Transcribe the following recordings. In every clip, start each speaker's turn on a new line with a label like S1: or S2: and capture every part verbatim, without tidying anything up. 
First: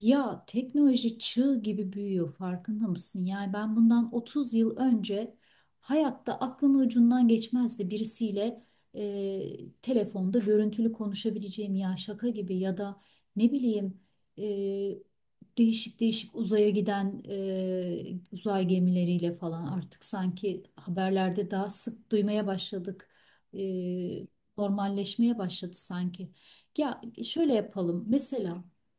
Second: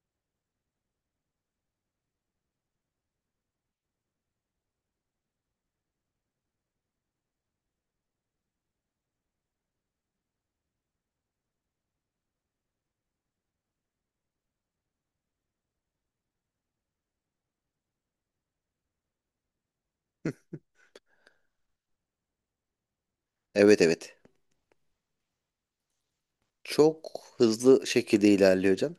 S1: Ya teknoloji çığ gibi büyüyor farkında mısın? Yani ben bundan otuz yıl önce hayatta aklımın ucundan geçmezdi birisiyle e, telefonda görüntülü konuşabileceğim, ya şaka gibi ya da ne bileyim, e, değişik değişik uzaya giden e, uzay gemileriyle falan artık sanki haberlerde daha sık duymaya başladık.
S2: Evet evet.
S1: E, normalleşmeye başladı sanki. Ya
S2: Çok
S1: şöyle
S2: hızlı
S1: yapalım
S2: şekilde
S1: mesela.
S2: ilerliyor hocam.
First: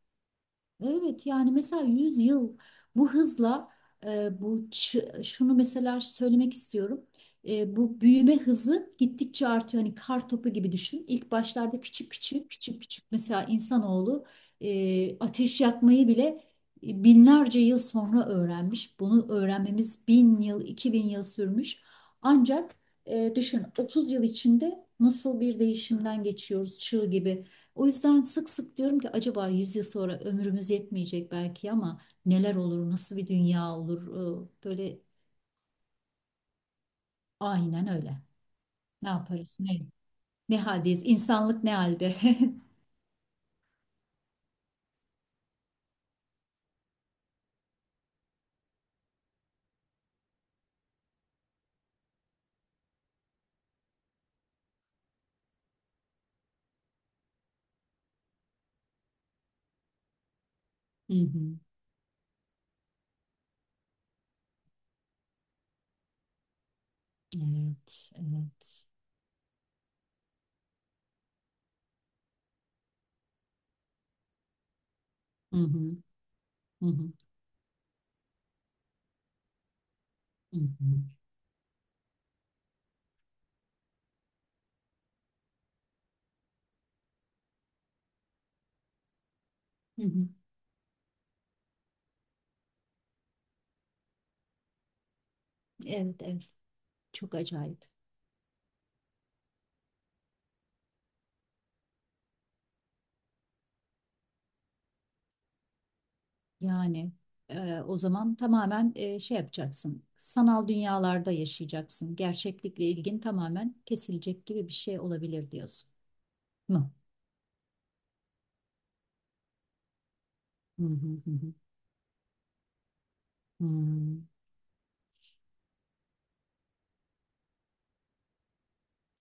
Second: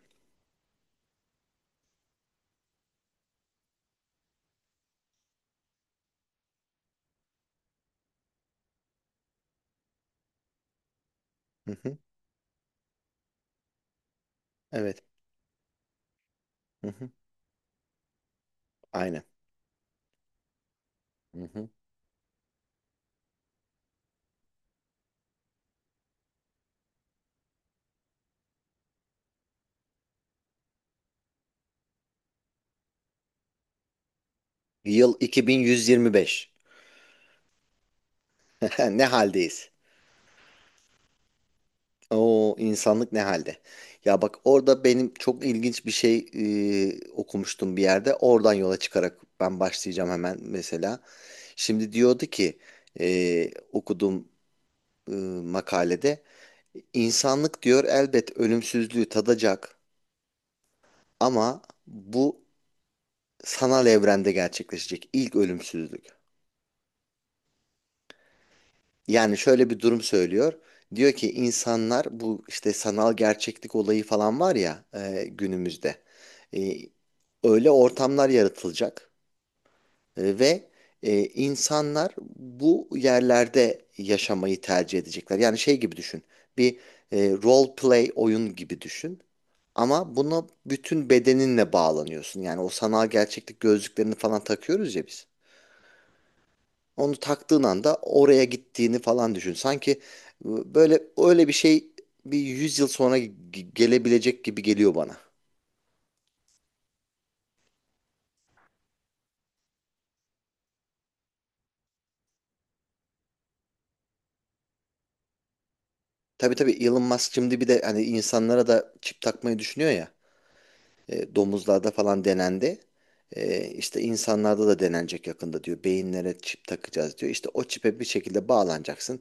S1: Evet yani mesela yüz yıl bu hızla, e, bu ç- şunu mesela söylemek istiyorum. E, bu büyüme hızı gittikçe artıyor. Hani kar topu gibi düşün. İlk
S2: Hı
S1: başlarda
S2: hı.
S1: küçük küçük küçük küçük mesela insanoğlu
S2: Evet.
S1: e, ateş yakmayı bile
S2: Hı
S1: e,
S2: hı.
S1: binlerce yıl sonra öğrenmiş.
S2: Aynen.
S1: Bunu öğrenmemiz bin yıl, iki bin yıl
S2: Hı hı.
S1: sürmüş. Ancak e, düşün, otuz yıl içinde nasıl bir değişimden geçiyoruz, çığ gibi. O yüzden sık sık diyorum ki, acaba yüz yıl sonra ömrümüz yetmeyecek belki ama neler olur, nasıl bir dünya olur? Ee, Böyle,
S2: Yıl iki bin yüz yirmi beş.
S1: aynen öyle.
S2: Ne
S1: Ne yaparız,
S2: haldeyiz?
S1: ne, ne haldeyiz? İnsanlık ne halde?
S2: O insanlık ne halde? Ya bak, orada benim çok ilginç bir şey e, okumuştum bir yerde. Oradan yola çıkarak ben başlayacağım hemen mesela. Şimdi diyordu ki e, okuduğum e, makalede, insanlık diyor, elbet ölümsüzlüğü tadacak
S1: Hı hı.
S2: ama bu sanal evrende gerçekleşecek ilk ölümsüzlük.
S1: Evet, evet.
S2: Yani şöyle bir durum söylüyor. Diyor ki insanlar, bu işte sanal gerçeklik olayı falan var ya e,
S1: Hı hı,
S2: günümüzde. E,
S1: hı hı,
S2: öyle ortamlar yaratılacak. E,
S1: hı
S2: ve
S1: hı,
S2: e, insanlar bu yerlerde yaşamayı tercih edecekler. Yani şey gibi düşün. Bir e, role play oyun gibi düşün.
S1: hı
S2: Ama
S1: hı.
S2: buna bütün bedeninle bağlanıyorsun. Yani o sanal gerçeklik gözlüklerini falan takıyoruz ya biz.
S1: Evet, evet.
S2: Onu
S1: Çok
S2: taktığın
S1: acayip.
S2: anda oraya gittiğini falan düşün. Sanki e, böyle öyle bir şey bir yüz yıl sonra ge- gelebilecek gibi geliyor bana.
S1: Yani e, o zaman tamamen e, şey yapacaksın. Sanal dünyalarda yaşayacaksın. Gerçeklikle ilgin tamamen kesilecek gibi bir şey olabilir diyorsun.
S2: Tabii tabii,
S1: Mı?
S2: Elon Musk şimdi bir de hani insanlara da çip takmayı düşünüyor ya.
S1: Hı hı
S2: E,
S1: hı.
S2: domuzlarda falan denendi. E, işte
S1: Hmm,
S2: insanlarda da denenecek yakında diyor. Beyinlere çip takacağız diyor. İşte o çipe bir şekilde bağlanacaksın.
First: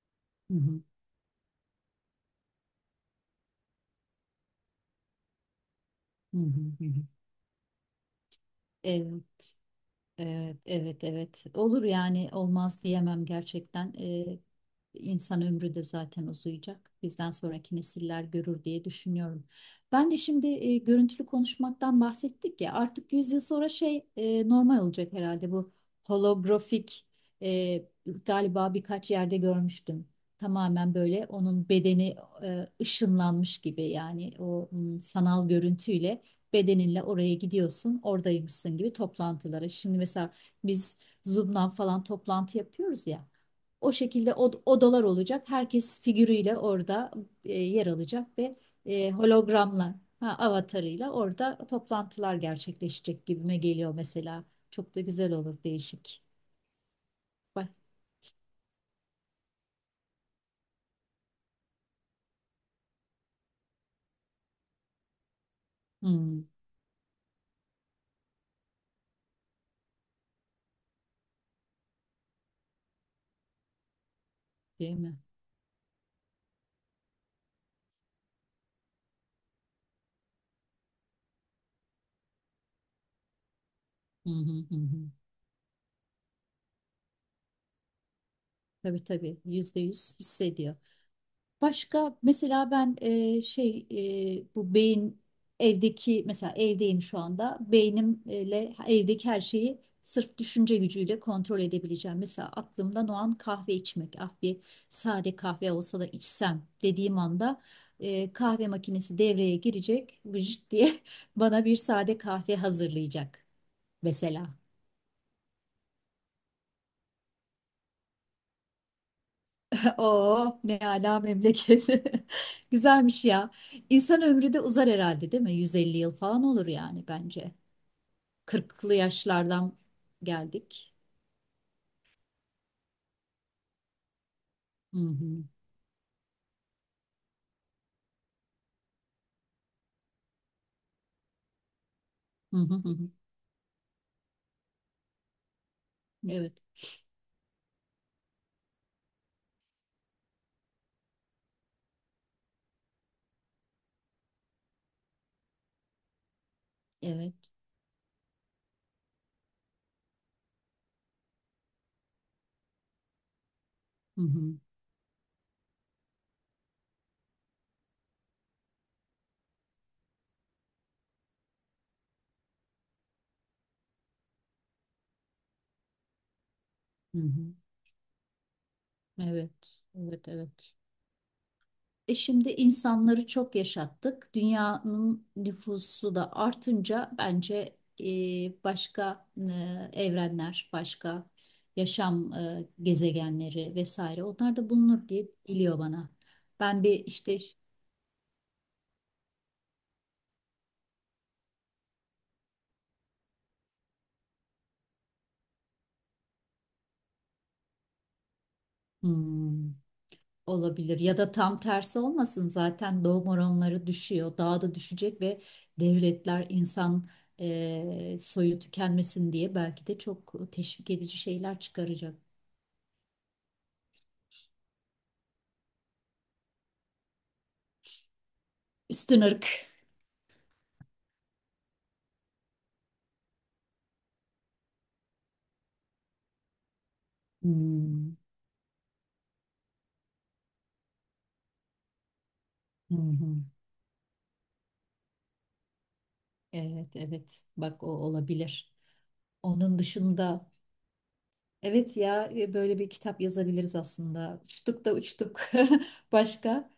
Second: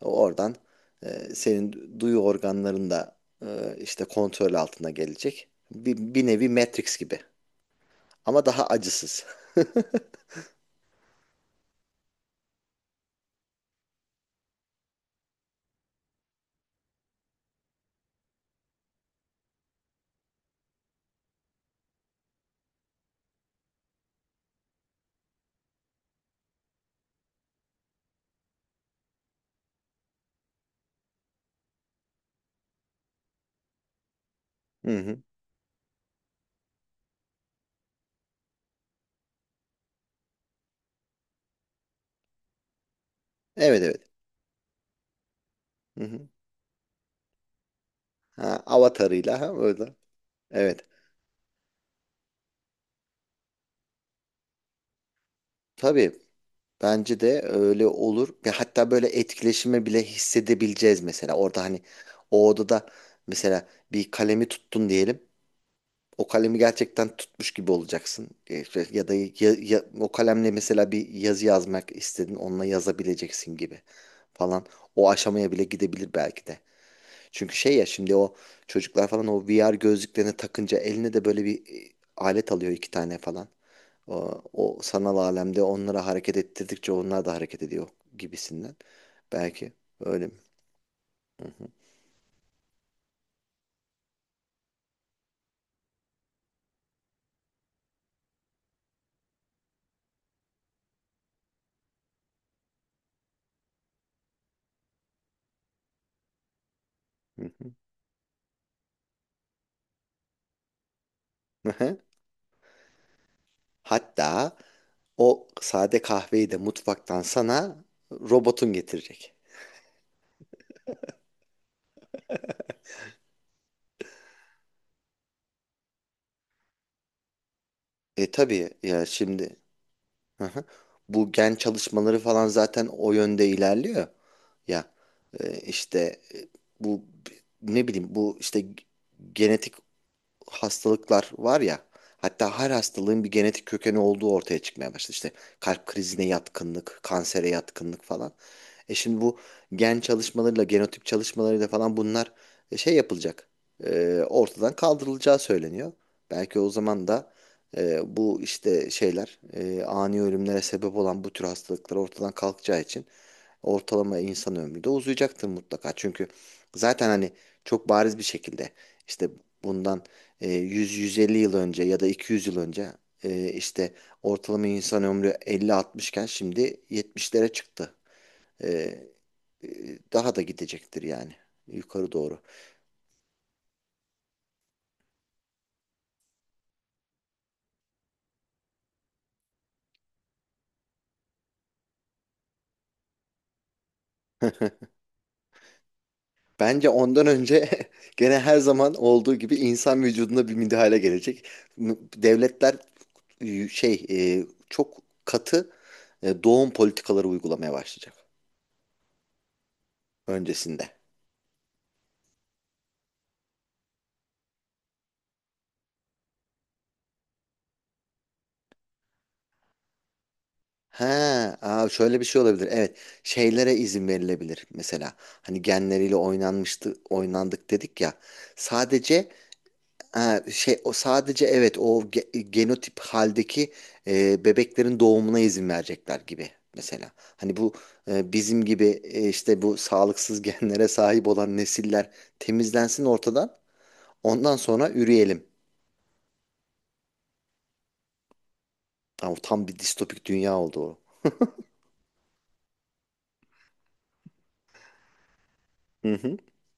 S2: Oradan
S1: Hı hı,
S2: e, senin duyu organların da e, işte kontrol altına gelecek. Bir, bir
S1: hı
S2: nevi
S1: hı, hı
S2: Matrix
S1: hı.
S2: gibi. Ama daha acısız.
S1: Evet, evet, evet, evet. Olur yani, olmaz diyemem gerçekten. Ee, insan ömrü de zaten uzayacak. Bizden sonraki nesiller görür diye düşünüyorum. Ben de şimdi e, görüntülü konuşmaktan bahsettik ya. Artık yüz yıl sonra şey e, normal olacak herhalde, bu holografik, e, galiba birkaç yerde görmüştüm. Tamamen böyle onun bedeni e, ışınlanmış gibi, yani o
S2: Hı
S1: mm,
S2: hı.
S1: sanal görüntüyle, bedeninle oraya gidiyorsun, oradaymışsın gibi, toplantılara. Şimdi mesela biz Zoom'dan falan toplantı yapıyoruz ya.
S2: Evet
S1: O
S2: evet.
S1: şekilde od- odalar olacak. Herkes
S2: Hı hı.
S1: figürüyle orada e, yer alacak, ve
S2: Ha,
S1: e,
S2: avatarıyla, ha, orada.
S1: hologramla, ha,
S2: Evet.
S1: avatarıyla orada toplantılar gerçekleşecek gibime geliyor mesela. Çok da güzel olur,
S2: Tabii,
S1: değişik.
S2: bence de
S1: Bak.
S2: öyle olur. Ve hatta böyle etkileşimi bile hissedebileceğiz mesela. Orada hani o odada mesela bir kalemi tuttun diyelim. O
S1: Hmm,
S2: kalemi gerçekten tutmuş gibi olacaksın. E, şey, ya da ya- ya- o kalemle mesela bir yazı yazmak istedin, onunla yazabileceksin gibi falan.
S1: değil
S2: O
S1: mi?
S2: aşamaya bile gidebilir belki de. Çünkü şey ya, şimdi o çocuklar falan o V R gözlüklerini takınca eline de böyle bir e, alet alıyor, iki tane falan.
S1: Hı
S2: O,
S1: hı hı.
S2: o
S1: hı.
S2: sanal alemde onlara hareket ettirdikçe onlar da hareket ediyor gibisinden.
S1: Tabii tabii,
S2: Belki,
S1: yüzde yüz
S2: öyle mi?
S1: hissediyor.
S2: Hı hı,
S1: Başka mesela ben, e, şey, e, bu beyin, evdeki, mesela evdeyim şu anda, beynimle evdeki her şeyi sırf düşünce gücüyle kontrol edebileceğim. Mesela aklımdan o an kahve içmek, ah bir sade kahve olsa da içsem, dediğim
S2: hı
S1: anda
S2: hı.
S1: e, kahve makinesi devreye girecek, vıcık diye bana
S2: Hı
S1: bir
S2: hı.
S1: sade kahve hazırlayacak mesela.
S2: Hatta o sade kahveyi de mutfaktan sana robotun getirecek.
S1: Oo, ne ala memleket. Güzelmiş ya. İnsan ömrü de uzar herhalde, değil mi? yüz elli yıl falan olur yani, bence.
S2: E tabii
S1: Kırklı
S2: ya şimdi.
S1: yaşlardan
S2: Hı hı.
S1: geldik.
S2: Bu gen çalışmaları falan zaten o yönde ilerliyor. Ya,
S1: Hı hı.
S2: e, işte e, bu, ne bileyim, bu işte genetik hastalıklar var ya,
S1: Hı
S2: hatta her
S1: hı hı. hı.
S2: hastalığın bir genetik kökeni olduğu ortaya çıkmaya başladı. İşte kalp krizine
S1: Evet,
S2: yatkınlık, kansere yatkınlık falan. E şimdi bu gen çalışmalarıyla, genotip çalışmalarıyla falan bunlar e, şey yapılacak. e, ortadan kaldırılacağı söyleniyor. Belki o zaman da
S1: evet.
S2: e, bu işte şeyler, e, ani ölümlere sebep olan bu tür hastalıklar ortadan kalkacağı için ortalama
S1: Hı hı.
S2: insan ömrü de uzayacaktır mutlaka. Çünkü zaten hani çok bariz bir şekilde, işte bundan e, yüz yüz elli yıl önce ya da iki yüz yıl önce e, işte ortalama insan ömrü elli altmış iken şimdi
S1: Hı
S2: yetmişlere
S1: hı.
S2: çıktı. E, e,
S1: Evet, evet,
S2: daha da
S1: evet.
S2: gidecektir yani, yukarı
S1: E
S2: doğru.
S1: şimdi insanları çok yaşattık. Dünyanın nüfusu da artınca bence, e, başka, e, evrenler, başka yaşam e, gezegenleri vesaire, onlar da bulunur diye geliyor bana. Ben
S2: Bence
S1: bir
S2: ondan
S1: işte,
S2: önce, gene her zaman olduğu gibi, insan vücuduna bir müdahale gelecek. Devletler e, şey, e, çok katı e, doğum politikaları uygulamaya başlayacak
S1: hmm,
S2: öncesinde.
S1: olabilir ya da tam tersi olmasın, zaten doğum oranları düşüyor. Daha da düşecek ve devletler, insan e, soyu tükenmesin diye belki de çok teşvik
S2: Ha,
S1: edici şeyler
S2: aa
S1: çıkaracak.
S2: şöyle bir şey olabilir. Evet, şeylere izin verilebilir mesela. Hani genleriyle oynanmıştı, oynandık dedik ya.
S1: Üstün
S2: Sadece,
S1: ırk.
S2: ha, şey, o sadece, evet, o ge- genotip haldeki e, bebeklerin doğumuna izin verecekler gibi mesela. Hani bu
S1: Hmm,
S2: e, bizim gibi e, işte bu sağlıksız genlere sahip olan nesiller
S1: Hı
S2: temizlensin
S1: hı.
S2: ortadan. Ondan sonra üreyelim.
S1: Evet, evet. Bak, o olabilir.
S2: Ama tam bir
S1: Onun
S2: distopik
S1: dışında,
S2: dünya oldu o.
S1: evet ya, e, böyle bir kitap yazabiliriz aslında. Uçtuk da uçtuk.
S2: Hı hı.
S1: Başka?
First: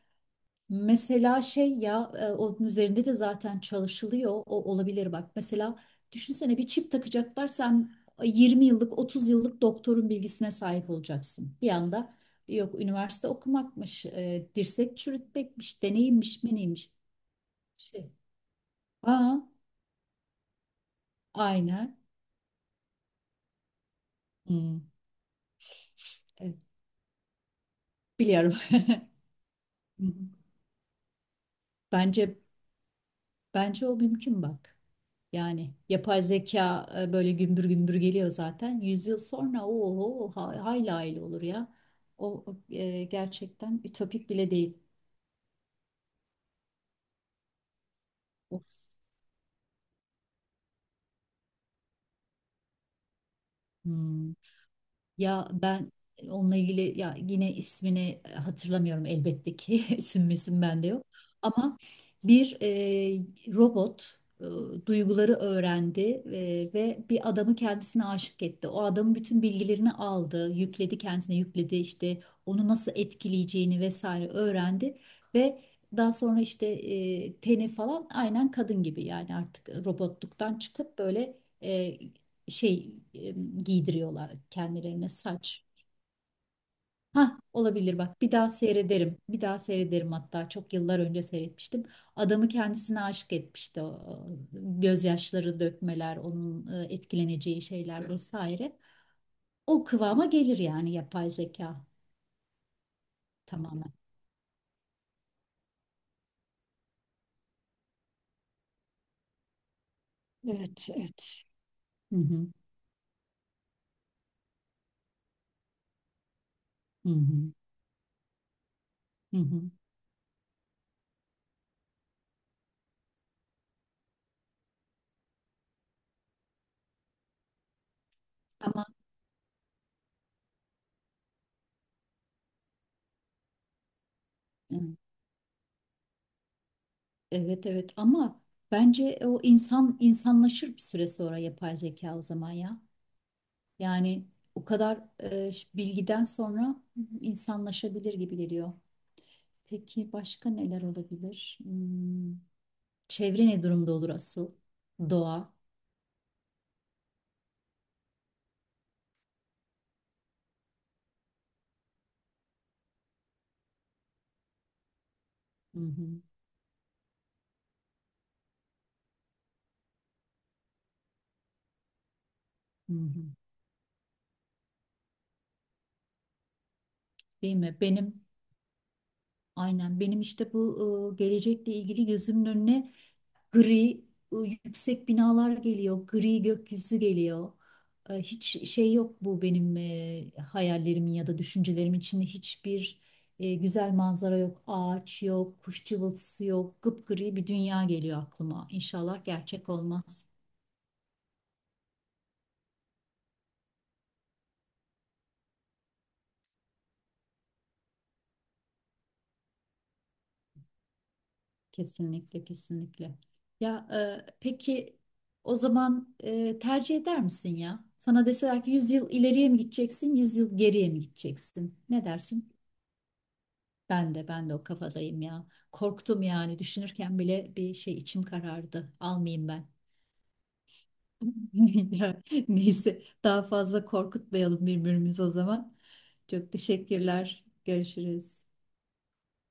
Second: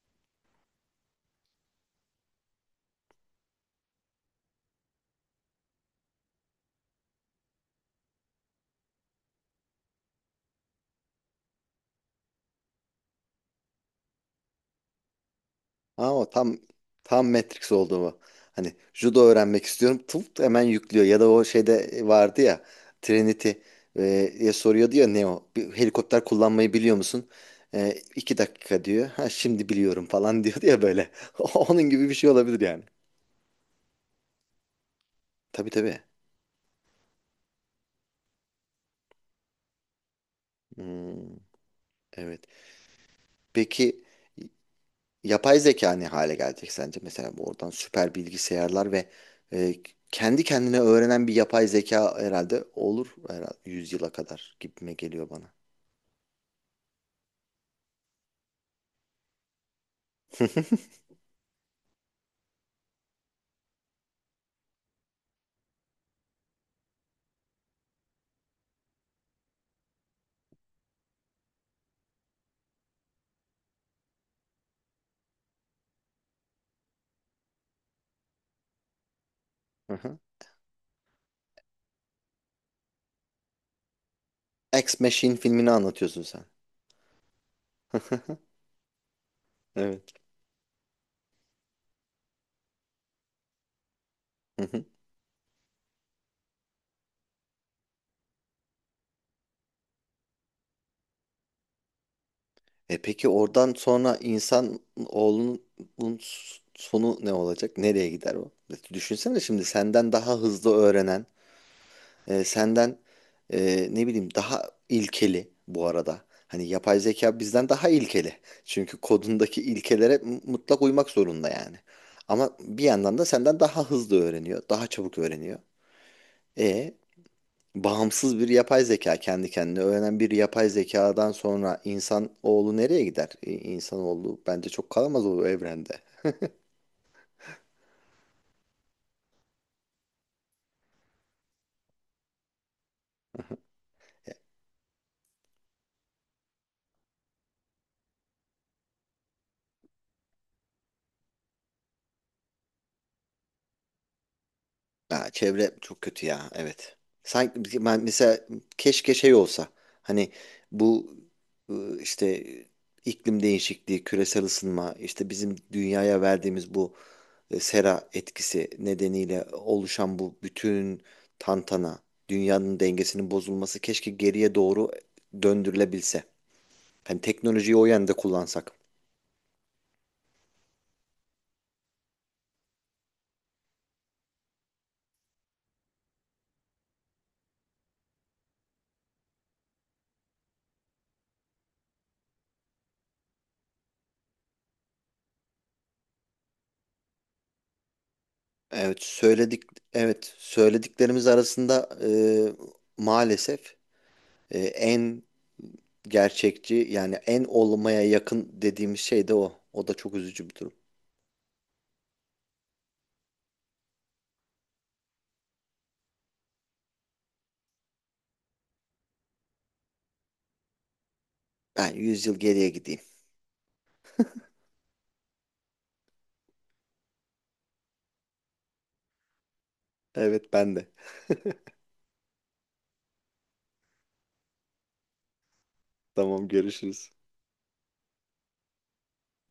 S1: Mesela şey ya, e, onun üzerinde de zaten çalışılıyor. O olabilir bak. Mesela düşünsene, bir çip takacaklar, sen yirmi yıllık, otuz yıllık doktorun bilgisine sahip olacaksın. Bir anda, yok üniversite okumakmış, e, dirsek çürütmekmiş,
S2: Ama
S1: deneyimmiş,
S2: tam
S1: meneymiş.
S2: tam Matrix oldu
S1: Şey.
S2: bu. Hani judo
S1: Aa,
S2: öğrenmek istiyorum. Tıp hemen yüklüyor. Ya da o şeyde
S1: aynen.
S2: e, vardı ya, Trinity e, diye
S1: Hmm,
S2: soruyor, diyor Neo: bir helikopter
S1: evet,
S2: kullanmayı biliyor musun? E, iki
S1: biliyorum.
S2: dakika diyor. Ha, şimdi biliyorum
S1: Hı hı.
S2: falan, diyor ya böyle. Onun gibi bir şey
S1: Bence
S2: olabilir yani.
S1: bence o mümkün, bak.
S2: Tabii
S1: Yani
S2: tabii.
S1: yapay zeka e, böyle gümbür gümbür geliyor zaten. Yüzyıl sonra o, hayli hayli
S2: Hmm,
S1: olur ya. O
S2: evet.
S1: o, e, gerçekten
S2: Peki,
S1: ütopik bile değil.
S2: yapay zeka ne hale gelecek sence? Mesela, bu oradan süper
S1: Of.
S2: bilgisayarlar ve e, kendi kendine öğrenen bir yapay zeka herhalde olur, herhalde yüz yıla
S1: Hmm.
S2: kadar gibime geliyor
S1: Ya
S2: bana.
S1: ben onunla ilgili, ya yine ismini e, hatırlamıyorum elbette ki, isim misim bende yok. Ama bir e, robot e, duyguları öğrendi e, ve bir adamı kendisine aşık etti. O adamın bütün bilgilerini aldı, yükledi, kendisine yükledi işte, onu nasıl etkileyeceğini vesaire öğrendi, ve daha sonra işte e, teni falan aynen kadın gibi, yani artık
S2: Hı hı.
S1: robotluktan çıkıp böyle, e, şey, e, giydiriyorlar
S2: Ex
S1: kendilerine,
S2: Machine
S1: saç.
S2: filmini anlatıyorsun sen.
S1: Ha olabilir bak, bir daha seyrederim. Bir daha seyrederim,
S2: Evet.
S1: hatta çok yıllar önce seyretmiştim. Adamı kendisine aşık etmişti. O, e,
S2: Hı hı.
S1: gözyaşları dökmeler, onun e, etkileneceği şeyler vesaire. O kıvama gelir yani, yapay zeka
S2: E peki oradan
S1: tamamen.
S2: sonra insan oğlunun sonu ne olacak? Nereye gider o? E, Düşünsene, şimdi senden daha hızlı
S1: Evet,
S2: öğrenen,
S1: evet. Hı
S2: e,
S1: hı,
S2: senden, e, ne bileyim, daha ilkeli bu arada. Hani yapay
S1: hı
S2: zeka
S1: hı,
S2: bizden daha ilkeli. Çünkü
S1: hı
S2: kodundaki
S1: hı.
S2: ilkelere m- mutlak uymak zorunda yani. Ama bir yandan da senden daha hızlı öğreniyor, daha çabuk öğreniyor. E bağımsız bir yapay
S1: Ama
S2: zeka, kendi kendine öğrenen bir yapay zekadan sonra insan oğlu nereye gider? E, İnsanoğlu bence çok kalamaz o evrende.
S1: evet evet, ama bence o insan insanlaşır bir süre sonra, yapay zeka o zaman ya. Yani o kadar e, ş- bilgiden sonra insanlaşabilir gibi geliyor. Peki, başka neler olabilir? Hmm, çevre ne durumda olur asıl?
S2: Ya
S1: Doğa.
S2: çevre çok kötü ya, evet. Sanki biz- ben mesela keşke şey olsa, hani bu ıı, işte iklim değişikliği, küresel ısınma, işte bizim
S1: Hı
S2: dünyaya
S1: hı,
S2: verdiğimiz bu e, sera etkisi nedeniyle oluşan bu bütün tantana, dünyanın
S1: hı hı.
S2: dengesinin bozulması keşke geriye doğru döndürülebilse. Hani
S1: Değil
S2: teknolojiyi
S1: mi?
S2: o yönde
S1: Benim,
S2: kullansak.
S1: aynen benim işte bu e, gelecekle ilgili gözümün önüne, Gri e, yüksek binalar geliyor, gri gökyüzü geliyor. E, Hiç şey yok, bu benim e, hayallerimin ya da düşüncelerimin içinde hiçbir e, güzel manzara yok, ağaç yok, kuş cıvıltısı yok, gıpgri bir dünya geliyor aklıma.
S2: Evet
S1: İnşallah
S2: söyledik
S1: gerçek olmaz.
S2: evet söylediklerimiz arasında e, maalesef e, en gerçekçi, yani en olmaya yakın, dediğimiz şey de o. O da çok üzücü bir durum.
S1: Kesinlikle, kesinlikle. Ya e, peki o zaman, e, tercih eder misin ya? Sana deseler ki, yüz yıl ileriye mi gideceksin, yüz yıl geriye mi gideceksin?
S2: Ben
S1: Ne
S2: yüz yıl
S1: dersin?
S2: geriye gideyim.
S1: Ben de ben de o kafadayım ya. Korktum yani, düşünürken bile bir şey, içim karardı. Almayayım ben.
S2: Evet, ben de.
S1: Ya neyse, daha fazla korkutmayalım birbirimizi o zaman.
S2: Tamam,
S1: Çok
S2: görüşürüz.
S1: teşekkürler. Görüşürüz.